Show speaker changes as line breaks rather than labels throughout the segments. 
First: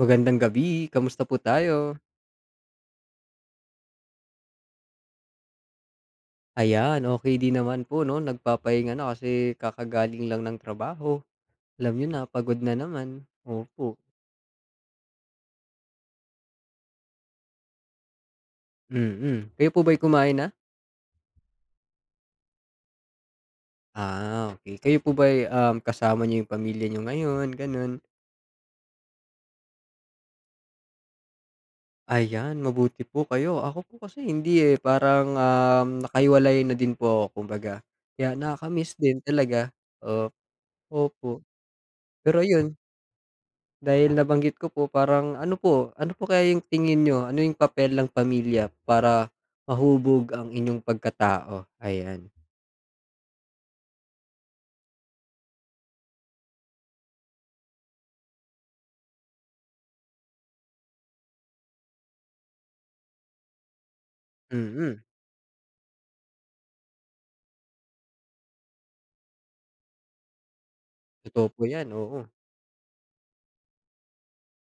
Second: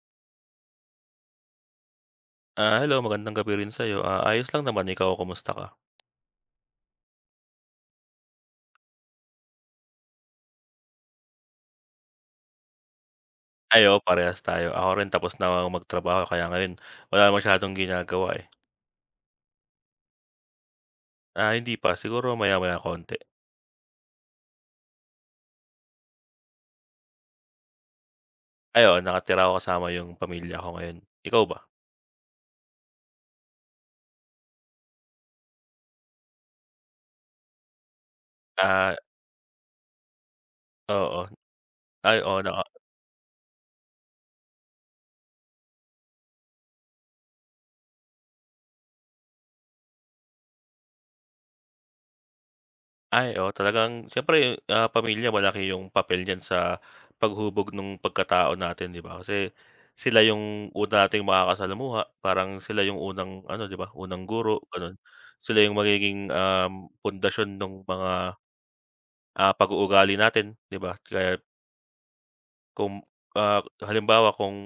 Magandang gabi, kamusta po tayo?
Ah, hello magandang gabi rin sa'yo. Ah, ayos lang naman, ikaw kumusta ka?
Ayan, okay din naman po 'no, nagpapahinga na kasi kakagaling lang ng trabaho. Alam niyo na, pagod na naman.
Ay,
Opo,
oo parehas tayo. Ako rin tapos na akong magtrabaho kaya ngayon wala masyadong ginagawa, eh.
mm. Kayo po ba'y kumain na?
Ah, hindi pa, siguro maya-maya konti.
Ah, okay. Kayo po ba'y, kasama niyo yung pamilya niyo ngayon, gano'n?
Ay, oo nakatira ako kasama yung pamilya ko ngayon. Ikaw ba?
Ayan, mabuti po kayo. Ako po kasi hindi, eh, parang, nakahiwalay na din po ako kumbaga. Kaya nakaka-miss
Ah,
din talaga. O
oo.
opo.
Ay, oo.
Pero yun. Dahil nabanggit ko po parang ano po kaya yung tingin niyo, ano yung papel ng pamilya para mahubog ang inyong pagkatao? Ayan.
Ay, oo talagang siyempre, pamilya malaki yung papel niyan sa paghubog ng pagkatao natin, 'di ba? Kasi sila yung una nating makakasalamuha, parang sila yung unang ano, 'di ba, unang guro,
Mm,
gano'n.
mm,
Sila yung magiging, pundasyon nung mga, pag-uugali natin, 'di ba? Kaya
totoo po 'yan, oo.
kung, ah, halimbawa kung,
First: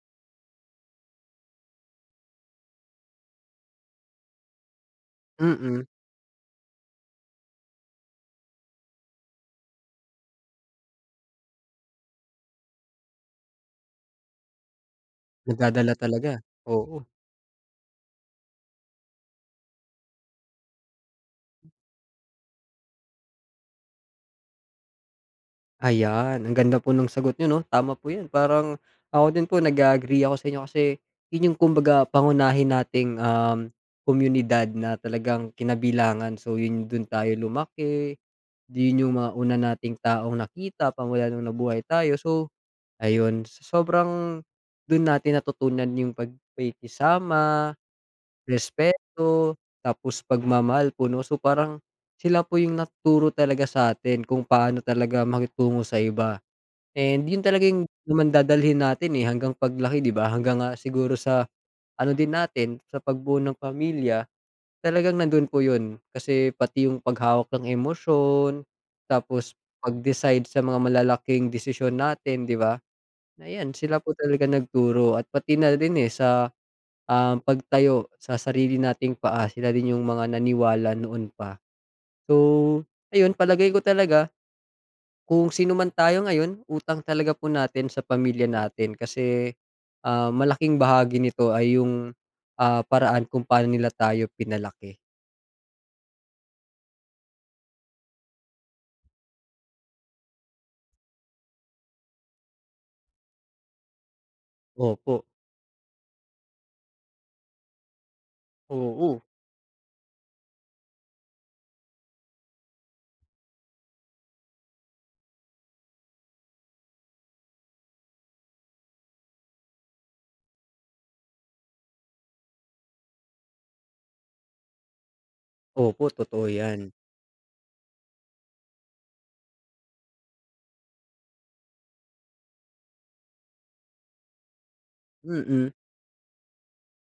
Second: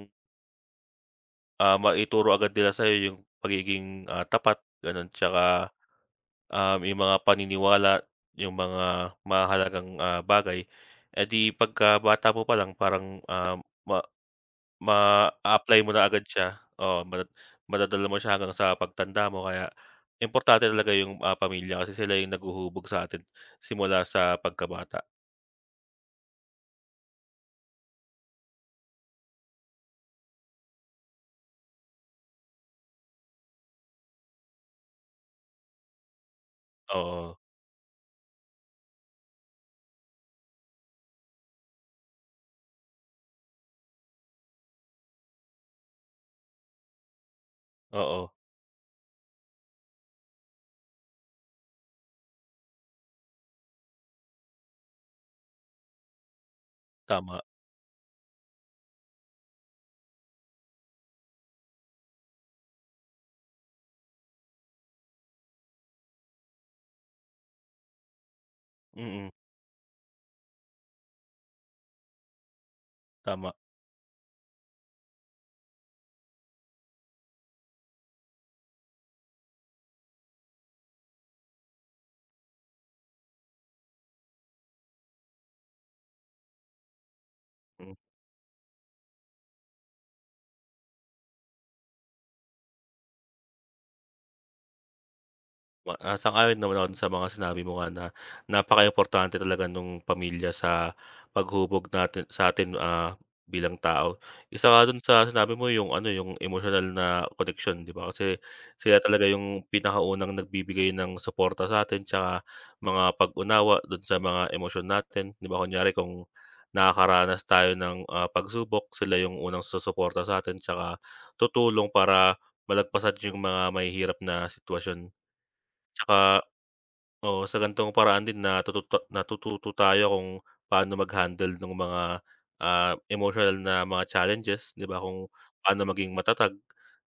maituro agad nila sa yung pagiging, tapat, gano'n,
Mm,
tsaka
mm,
yung mga paniniwala, yung mga mahalagang bagay, eh, di pagkabata mo palang parang, ma ma apply mo
nagdadala
na agad
talaga,
siya,
oo.
o madadala mo siya hanggang sa pagtanda mo kaya importante talaga yung, pamilya kasi sila yung naghuhubog sa atin simula sa pagkabata.
Ayan, ang ganda po ng sagot niyo 'no, tama po 'yan. Parang ako din po nag-a-agree ako sa inyo kasi 'yun yung kumbaga pangunahin nating, komunidad na talagang kinabilangan. So 'yun, dun tayo
Oo,
lumaki, 'yun yung mga una nating taong nakita, pa mula nung nabuhay tayo. So, ayun, sa sobrang dun natin natutunan yung pagkikisama,
oo,
respeto, tapos pagmamahal po 'no. So, parang sila po yung nagturo talaga sa atin kung paano talaga makitungo sa iba, and yun
tama.
talaga yung naman dadalhin natin, eh, hanggang paglaki 'di ba? Hanggang nga siguro sa ano din natin, sa pagbuo ng pamilya, talagang nandun po yun. Kasi pati yung paghawak ng emosyon,
Mm,
tapos pag-decide sa mga malalaking desisyon natin 'di ba? Na
tama.
'yan, sila po talaga nagturo at pati na rin, eh, sa, pagtayo sa sarili nating paa, sila din yung mga naniwala noon pa. So, ayun palagay ko talaga kung sino man tayo ngayon, utang talaga po natin
Hmm.
sa pamilya natin kasi, malaking bahagi nito ay yung, paraan kung paano nila tayo pinalaki.
Sang-ayon naman ako dun sa mga sinabi mo nga na napakaimportante talaga nung pamilya sa paghubog natin sa'tin, bilang tao. Isa nga dun
Opo.
sa sinabi mo yung ano, yung emosyonal na connection, 'di ba? Kasi sila
Oo.
talaga yung pinakaunang nagbibigay ng suporta sa atin tsaka mga pag-unawa dun sa mga emosyon natin, 'di ba? Kunyari kung nakakaranas tayo ng, pagsubok, sila yung unang susuporta sa atin tsaka tutulong para malagpasan yung mga mahihirap na sitwasyon.
Opo,
Tsaka
totoo 'yan.
oo, sa ganitong paraan din natututo natututo tayo kung paano mag-handle nung mga, emotional na mga challenges, 'di ba? Kung
Mm,
paano maging matatag,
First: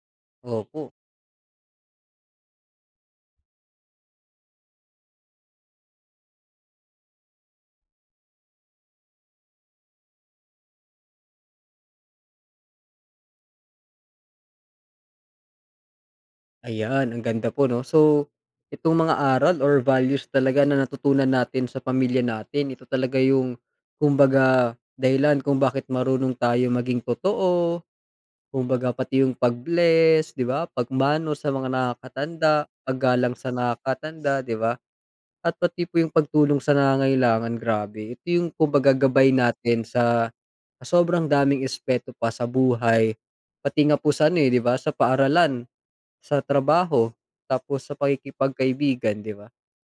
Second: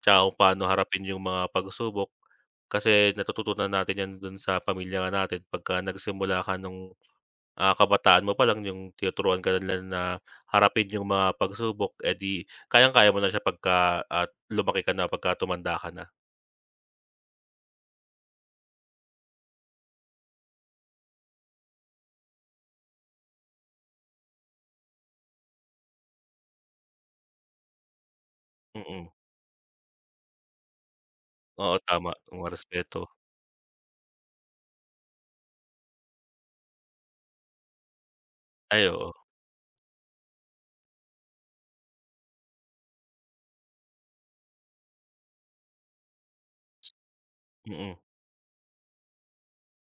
tsaka kung paano
opo.
harapin yung mga pagsubok. Kasi natututunan natin 'yan dun sa pamilya nga natin pagka nagsimula ka nung, kabataan mo palang yung tinuturuan ka nila na harapin yung mga pagsubok, edi di kayang-kaya mo na siya pagka, at lumaki ka na, pagka tumanda ka na.
Ayan, ang ganda po 'no. So, itong mga aral or values talaga na natutunan natin sa pamilya natin, ito talaga yung kumbaga dahilan kung bakit marunong tayo maging totoo, kumbaga
Mm,
pati yung pag-bless, 'di ba, pagmano sa mga
oo, tama, yung mga
nakakatanda,
respeto.
paggalang sa nakakatanda, 'di ba, at pati po yung pagtulong sa nangangailangan, grabe. Ito yung
Ay,
kumbaga
oo,
gabay natin sa sobrang daming aspeto pa sa buhay, pati nga po sa ano, eh, 'di ba, sa paaralan. Sa trabaho, tapos sa
mm.
pakikipagkaibigan, 'di ba?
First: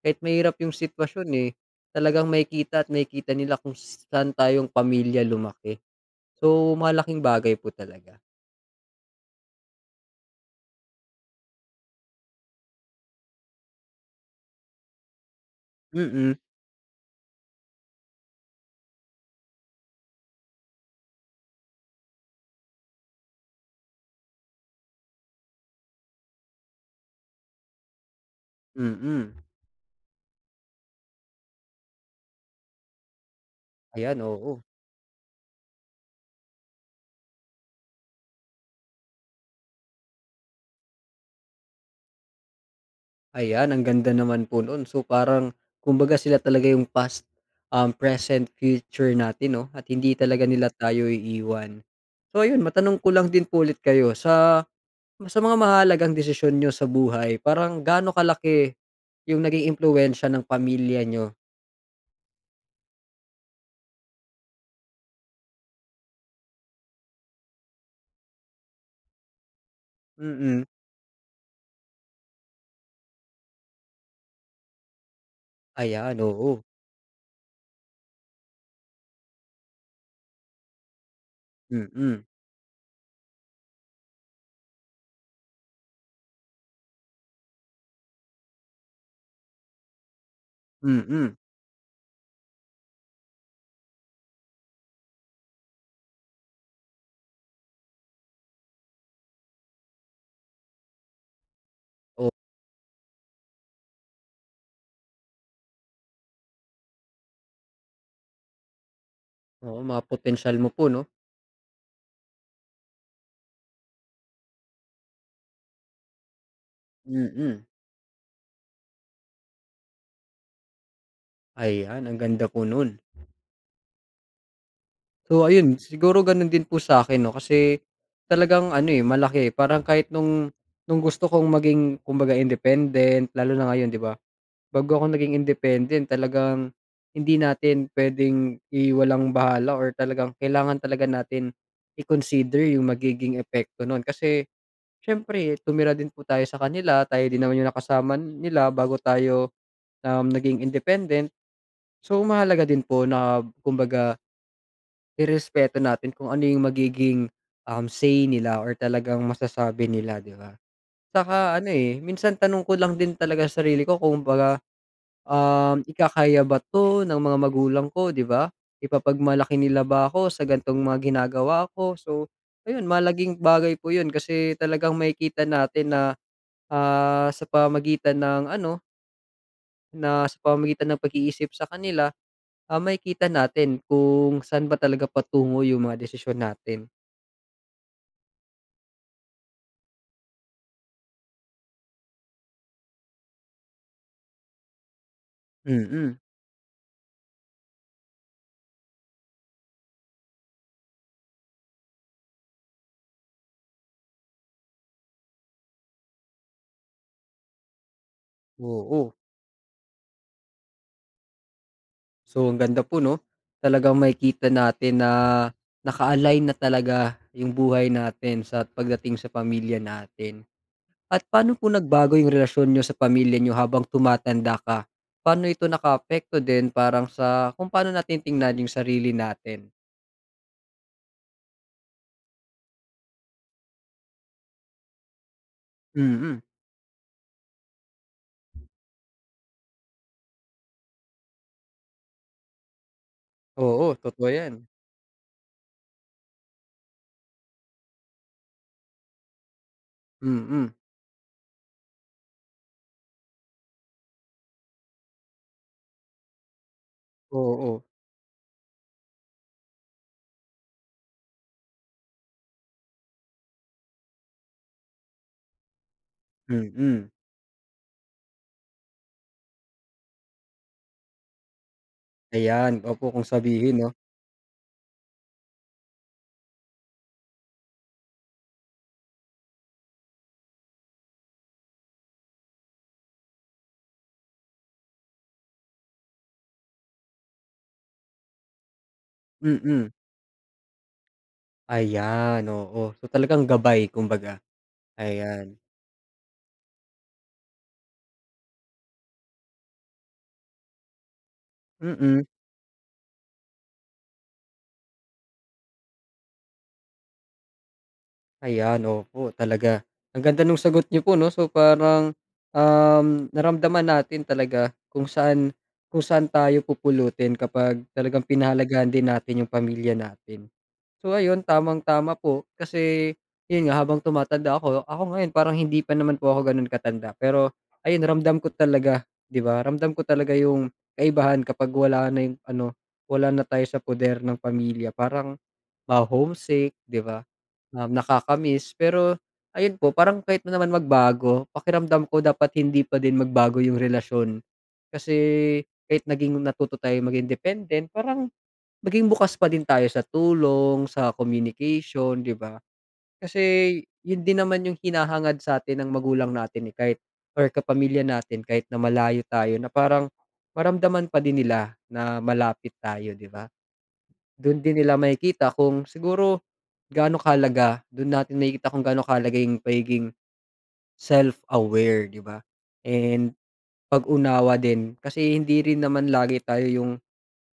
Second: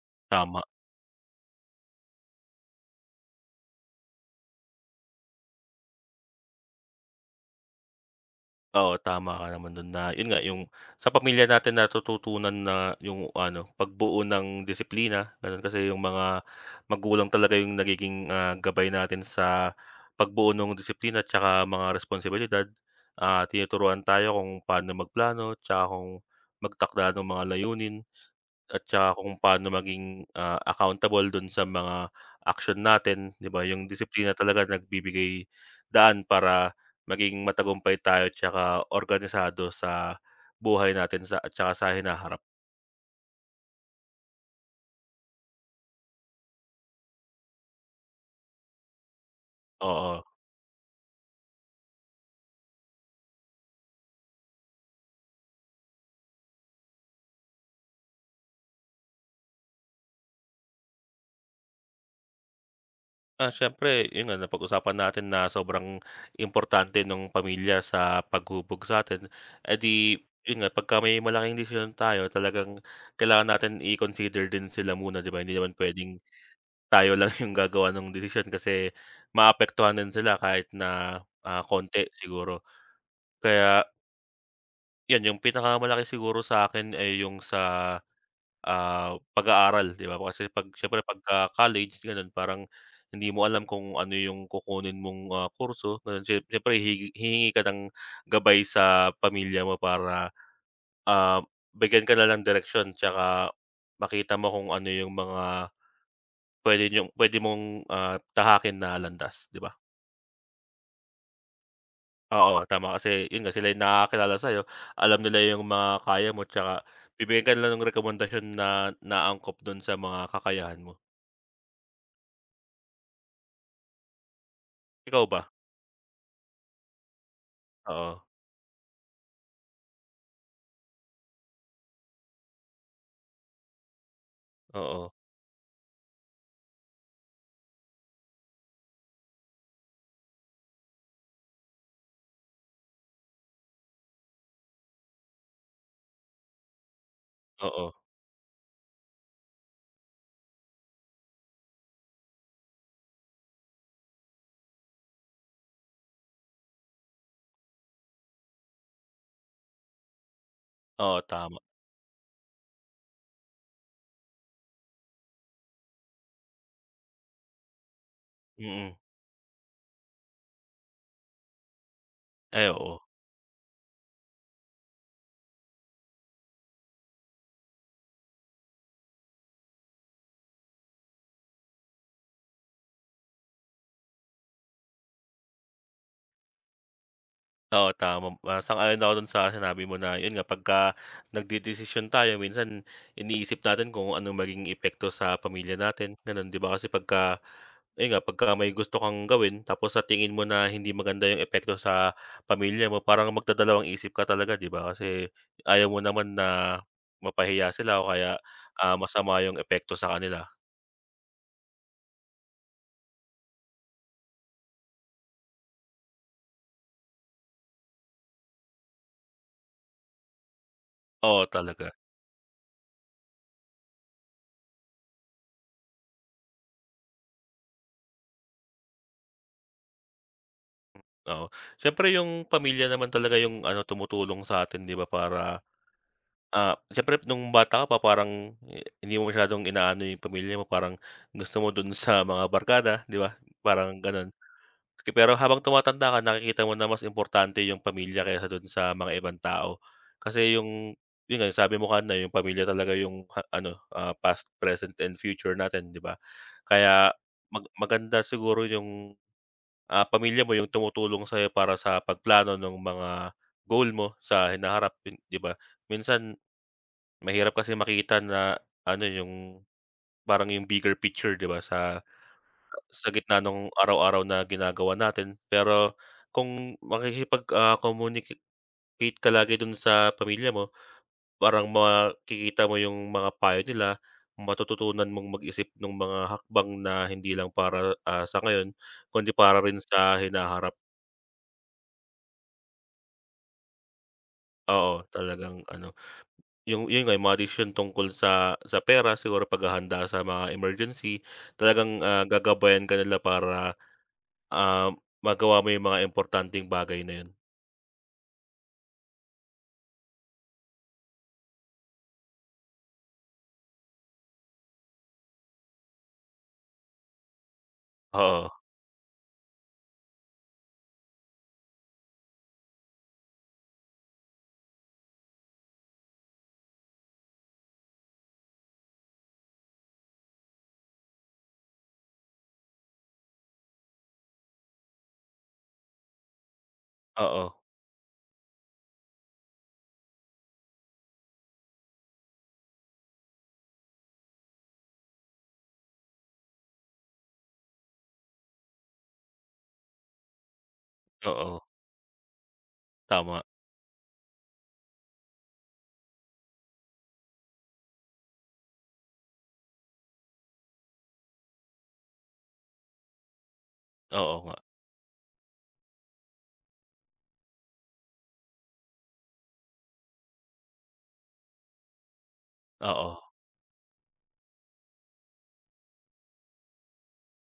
Kahit mahirap
Tama.
yung sitwasyon, eh, talagang makikita at makikita nila kung saan tayong pamilya lumaki. So, malaking bagay po talaga.
Oo, tama ka naman dun na yun nga yung sa pamilya natin natututunan na yung ano, pagbuo ng disiplina, ganun. Kasi yung
Mm,
mga magulang talaga yung nagiging, gabay natin sa pagbuo ng disiplina tsaka mga responsibilidad. Ah, tinuturuan tayo kung paano magplano tsaka kung magtakda ng mga layunin. At saka
mm.
kung paano maging, accountable dun sa mga action natin, 'di ba? Yung
Ayan,
disiplina
oo.
talaga nagbibigay daan para maging matagumpay tayo tsaka organisado sa buhay natin sa at saka sa hinaharap,
Ayan, ang ganda naman po no'n. So, parang kumbaga sila talaga yung past, present, future natin 'no, at hindi
oo.
talaga nila tayo iiwan. So ayun, matanong ko lang din po ulit kayo, Sa mga mahalagang desisyon niyo sa buhay parang gaano kalaki yung naging impluwensiya ng pamilya niyo?
Ah, siyempre yun nga napag-usapan natin na sobrang importante ng pamilya sa paghubog sa'tin. Eh, di
Mm.
yun nga pagka may malaking desisyon tayo talagang kailangan natin i-consider din sila muna, 'di ba? Hindi naman puwedeng
Ayan, oo.
tayo lang yung gagawa ng desisyon kasi maapektuhan din sila kahit na, konti
Mm,
siguro. Kaya yun yung pinakamalaki siguro sa akin ay yung sa, pag-aaral, 'di ba? Kasi 'pag siyempre
mm.
pagka college gano'n parang hindi mo alam kung ano yung kukunin mong, kurso gano'n. Siyempre hihingi hihingi ka ng gabay sa pamilya mo para, ah, bigyan ka
O
na ng direksyon tsaka makita mo kung ano yung mga puwede mong, tahakin na landas, 'di ba?
oo, mga potensyal mo po 'no?
Oo, tama kasi yun nga sila yung nakakakilala sa'yo, alam nila yung mga kaya mo tsaka bibigyan ka
Mm.
nila ng rekomendasyon na naangkop dun sa mga kakayahan mo.
Ayan, ang ganda po nun.
Ikaw ba?
So ayun, siguro ganun din po sa'kin 'no, kasi
Oo,
talagang ano, eh, malaki parang kahit nung gusto kong maging kumbaga independent lalo na ngayon 'di ba? Bago ako
oo,
naging independent talagang hindi natin puwedeng iwalang-bahala or talagang kailangan talaga natin i-consider yung magiging epekto nun. Kasi siyempre tumira din po tayo sa kanila, tayo din naman yung
oo,
nakasama nila bago tayo, naging independent. So mahalaga din po na kumbaga irespeto natin kung ano yung magiging, say nila or talagang masasabi nila, 'di ba?
oo,
Saka
tama,
ano, eh, minsan tanong ko lang din talaga sa sarili ko kung baga ikakaya ba 'to ng mga magulang ko, 'di ba?
mm.
Ipapagmalaki nila ba ako sa gantong mga ginagawa ko? So,
Ay,
ayun
oo.
mahalagang bagay po 'yun kasi talagang makikita natin na, sa pamagitan ng ano, na sa pamagitan ng pag-iisip sa kanila, makikita natin kung saan ba talaga patungo yung mga desisyon natin.
Oo, tama, sang-ayon ako do'n sa sinabi mo na 'yun nga pagka nagdedesisyon tayo minsan iniisip natin kung anong maging epekto sa pamilya natin,
Mm,
gano'n, 'di ba? Kasi pagka ayun nga, pagka may gusto kang gawin tapos sa tingin mo na hindi maganda 'yung epekto sa pamilya mo parang magdadalawang isip ka talaga, 'di ba? Kasi ayaw mo naman na mapahiya sila o kaya,
oo.
masama 'yung epekto sa kanila.
So, ang ganda po 'no, talagang makikita natin na naka-align na talaga yung buhay natin sa pagdating sa pamilya natin. At
Oo,
paano po
talaga,
nagbago yung relasyon niyo sa pamilya nyo habang tumatanda ka? Paano ito nakaapekto din parang sa kung paano natin tingnan yung sarili natin?
oo. Siyempre 'yung pamilya naman talaga 'yung ano tumutulong sa atin, 'di ba para
Mm,
Ah, siyempre nung bata ka pa parang eh, hindi mo masyadong inaano yung pamilya mo, parang gusto mo dun sa mga barkada, 'di ba?
oo,
Parang gano'n.
totoo 'yan.
Pero habang tumatanda ka, nakikita mo na mas importante yung pamilya kaysa dun sa mga ibang tao. Kasi
Mm,
yung yun nga, sabi mo kanina yung pamilya talaga yung ha ano, past, present, and future natin, 'di ba? Kaya
oo,
maganda siguro yung, pamilya mo yung tumutulong sa'yo para sa pagplano ng mga goal mo sa hinaharap, yun, 'di ba? Minsan
mm.
mahirap kasi makita na ano, yung parang yung bigger picture, 'di ba, sa
Ayan, opo
sa
kung
gitna nung
sabihin 'no,
araw-araw na ginagawa natin. Pero kung makikipag, communicate ka lagi dun sa pamilya mo, parang makikita mo yung mga payo nila, matututunan mong mag-isip ng mga hakbang na hindi lang para, sa ngayon kundi para rin
mm.
sa hinaharap.
Ayan, oo. So, talagang gabay kumbaga,
Oo,
ayan,
talagang ano. Yung yun nga, yung mga desisyon tungkol sa pera, siguro paghahanda sa mga emergency, talagang,
mm.
gagabayan ka nila para, ah, magawa mo yung mga importanteng bagay na yun.
Ayan, opo talaga. Ang ganda nung sagot niyo po 'no. So parang, naramdaman natin talaga kung saan tayo pupulutin kapag talagang
Oo,
pinahalagahan din natin yung pamilya natin. So ayun, tamang-tama po kasi yun nga habang tumatanda ako, ako ngayon parang hindi pa naman po ako gano'n katanda pero ayun ramdam ko talaga, 'di ba? Ramdam ko talaga yung kaibahan kapag wala na yung ano, wala na tayo sa poder ng pamilya. Parang ma-homesick, 'di ba?
oo,
Um, nakaka pero ayun po parang kahit na naman magbago, pakiramdam ko dapat hindi pa din magbago yung relasyon. Kasi kahit naging natuto tayong maging dependent, parang maging bukas pa din tayo sa tulong, sa
oo,
communication, 'di ba?
tama.
Kasi yun din naman yung hinahangad sa sa'tin ng magulang natin, eh, kahit or kapamilya natin kahit na malayo tayo na parang maramdaman pa din nila na malapit tayo, 'di ba?
Oo nga,
Dun din nila makikita kung siguro gaano kahalaga, don natin makikita kung gaano kahalaga yung pagiging self-aware, 'di ba?
oo,
And pag-unawa din kasi hindi rin naman lagi tayo yung,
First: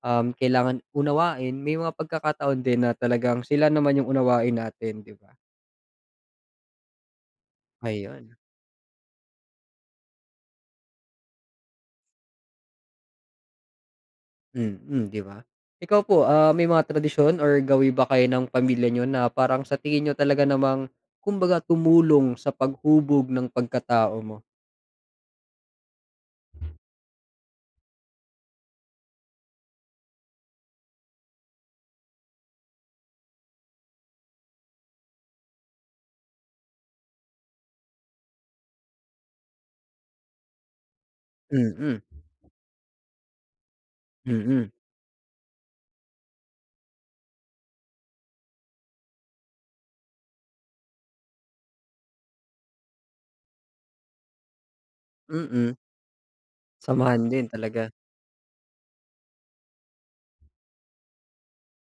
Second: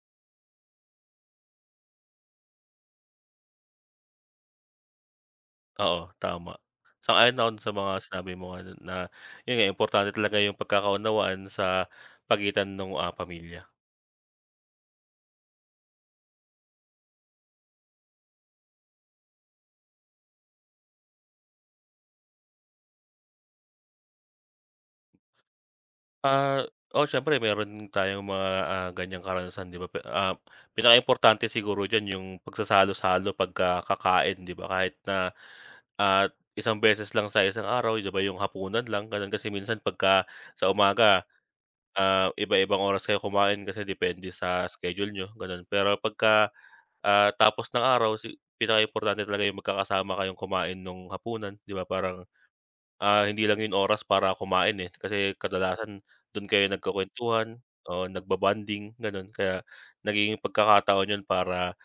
kailangan unawain. May mga pagkakataon din na talagang sila naman yung unawain natin, 'di ba?
oo, tama. Sang-ayon ako dun sa mga sinabi
Ayun,
mo nga na yun nga, importante talaga yung pagkakaunawaan sa pagitan nung, pamilya.
mm, 'di ba? Ikaw po, may mga tradisyon or gawi ba kayo ng pamilya niyo na parang sa tingin niyo talaga namang kumbaga tumulong sa paghubog ng pagkatao mo?
Ah, oh siyempre meron tayong mga, ganiyang karanasan, 'di ba, importante siguro diyan yung pagsasalo-salo pagka kakain, 'di ba, kahit na, ah, isang beses lang sa isang araw, 'di ba, yung hapunan lang gano'n. Kasi minsan pagka sa umaga,
Mm,
iba-ibang oras kayo kumain kasi depende sa
mm.
schedule nyo gano'n. Pero pagka, tapos ng araw si pinaka importante talaga yung magkakasama kayong kumain nung hapunan, 'di ba, parang. Ah, hindi lang 'yun oras para kumain, eh, kasi
Mm,
kadalasan do'n kayo
samahan din
nagkukuwentuhan,
talaga,
oo, nagba-bonding, gano'n. Kaya nagiging pagkakataon 'yun para,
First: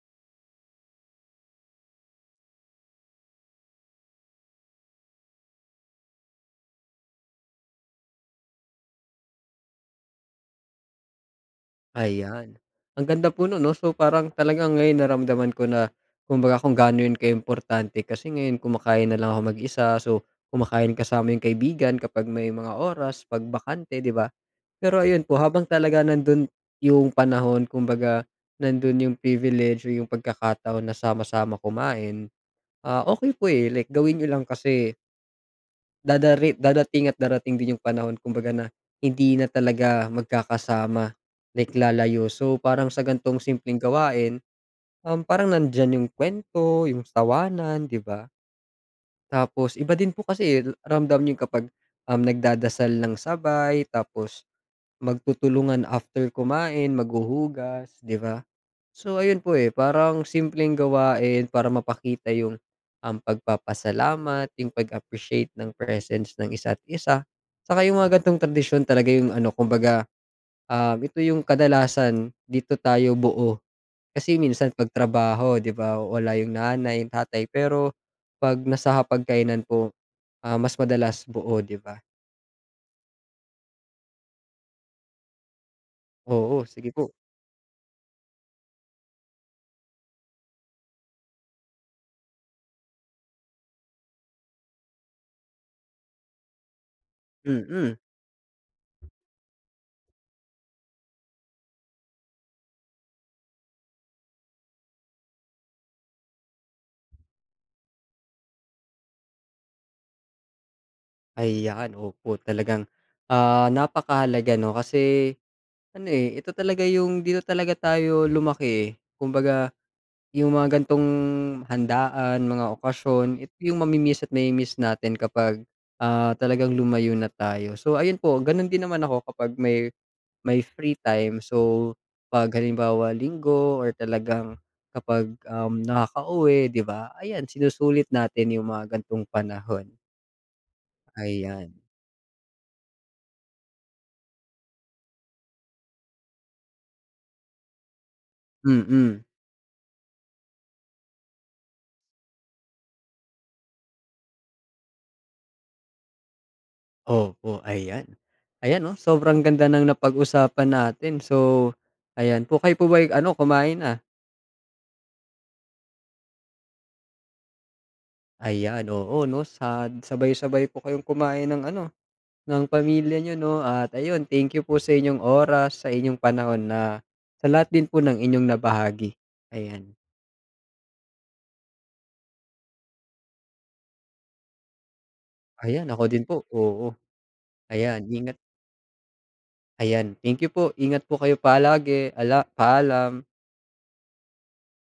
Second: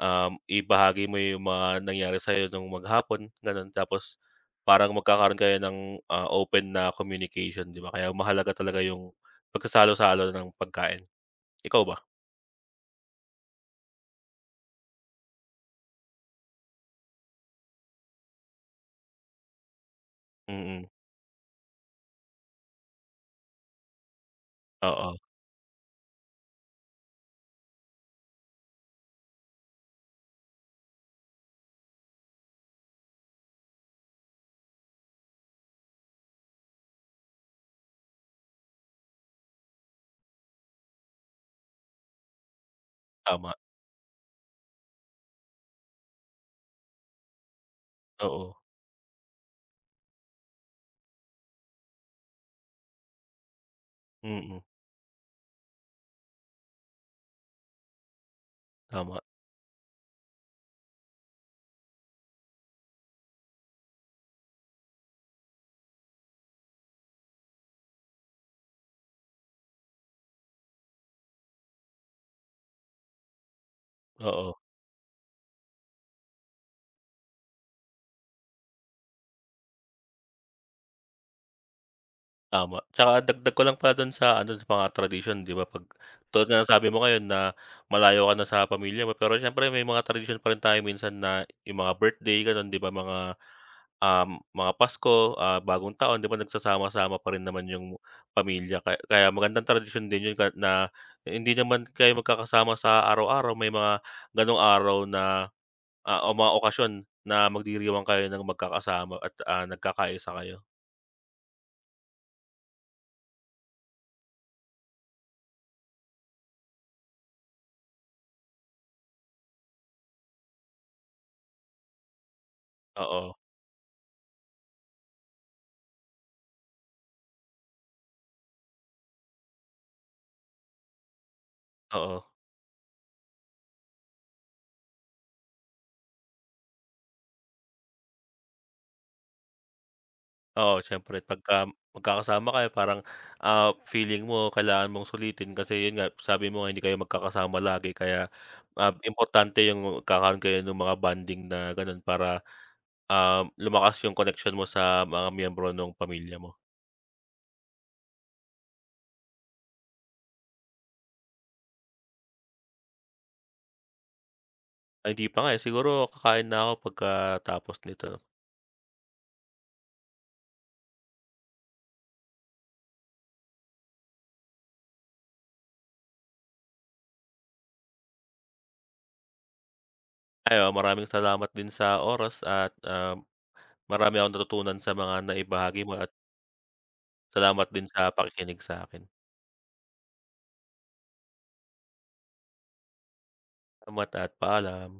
ibahagi mo yung mga nangyari sa'yo nung maghapon, gano'n. Tapos parang magkakaroon kayo ng, open na communication, 'di ba? Kaya mahalaga talaga yung pagsasalo-salo ng pagkain. Ikaw ba?
ayan. Ang ganda po nun 'no, so parang talagang ngayon naramdaman ko na kumbaga kung gaano yun kaimportante kasi ngayon kumakain na lang ako mag-isa, so
Mm,
kumakain kasama yung kaibigan kapag may mga oras 'pag bakante, 'di ba? Pero
oo,
ayun po, habang talaga nandun yung panahon kumbaga nandun yung privilege o yung pagkakataon na sama-sama kumain, okey po, eh, like gawin niyo lang kasi dadating at darating din yung panahon kumbaga na hindi na talaga magkakasama, like lalayo. So, parang sa gan'tong
tama,
simpleng gawain, parang nandyan yung kwento yung tawanan, 'di ba?
oo,
Tapos iba din po kasi, eh, ramdam niyo kapag, nagdadasal ng sabay tapos
mm,
magtutulungan after kumain, maghuhugas, 'di ba? So
tama,
ayun po, eh, parang simpleng gawain para mapakita yung, pagpapasalamat, yung pag-appreciate ng presence ng isa't isa. Saka yung mga gantong tradisyon talaga yung ano kumbaga, ito yung kadalasan dito tayo buo. Kasi
oo.
minsan 'pag trabaho 'di ba, wala yung nanay, tatay, pero 'pag nasa hapagkainan po, mas madalas buo 'di ba?
Tama, tsaka dagdag ko lang pala dun sa ano, sa mga tradisyon, 'di ba, 'pag tulad nga
Oo,
ng sabi
sige
mo
po.
ngayon na malayo ka na sa pamilya mo, pero siyempre may mga tradisyon pa rin tayo minsan na yung mga birthday gano'n, 'di ba, mga, mga Pasko, bagong taon, 'di ba, nagsasama-sama pa rin naman yung
Mm.
pamilya kaya kaya magandang tradisyon din yun ka na hindi naman kayo magkakasama sa araw-araw, may mga gano'ng araw na, o mga okasyon na magdiriwang kayo ng magkakasama at, nagkakaisa kayo.
Ayan, opo talagang, napakahalaga 'no kasi ano, eh, ito talaga yung dito talaga tayo lumaki, eh. Kumbaga yung mga ganitong handaan, mga
Oo,
okasyon, ito yung mami-miss natin kapag, talagang lumayo na tayo. So ayun po, gano'n din naman ako kapag may free time. So
oo.
'pag halimbawa linggo or talagang kapag, nakakauwi, 'di ba, ayan sinusulit natin yung mga ganitong panahon,
Oo, siyempre pagka
ayan.
magkakasama kayo parang, feeling mo kailangan mong sulitin kasi yun nga sabi mo nga hindi kayo magkakasama lagi kaya,
Mm.
importante yung magkakaroon kayo ng mga bonding na gano'n para, lumakas yung connection mo sa mga miyembro nung pamilya mo.
Opo, ayan. Ayan 'no, sobrang ganda ng napag-usapan natin. So, ayan po, kayo po ba'y ano, kumain na?
Ay hindi pa nga, eh, siguro kakain na ako pagkatapos nito.
Ayan, oo 'no, sabay-sabay po kayong kumain ng ano, ng pamilya niyo 'no at ayun, thank you po sa inyong oras, sa inyong panahon na sa lahat din po ng inyong nabahagi. Ayan.
Ay, oo, maraming salamat din sa oras at, marami akong natutunan sa mga naibahagi
Ayan,
mo
ako
at
din po, oo.
salamat din sa
Ayan, ingat
pakikinig sa'kin.
ayan, thank you po. Ingat po kayo palagi. Ala paalam.
Salamat at paalam.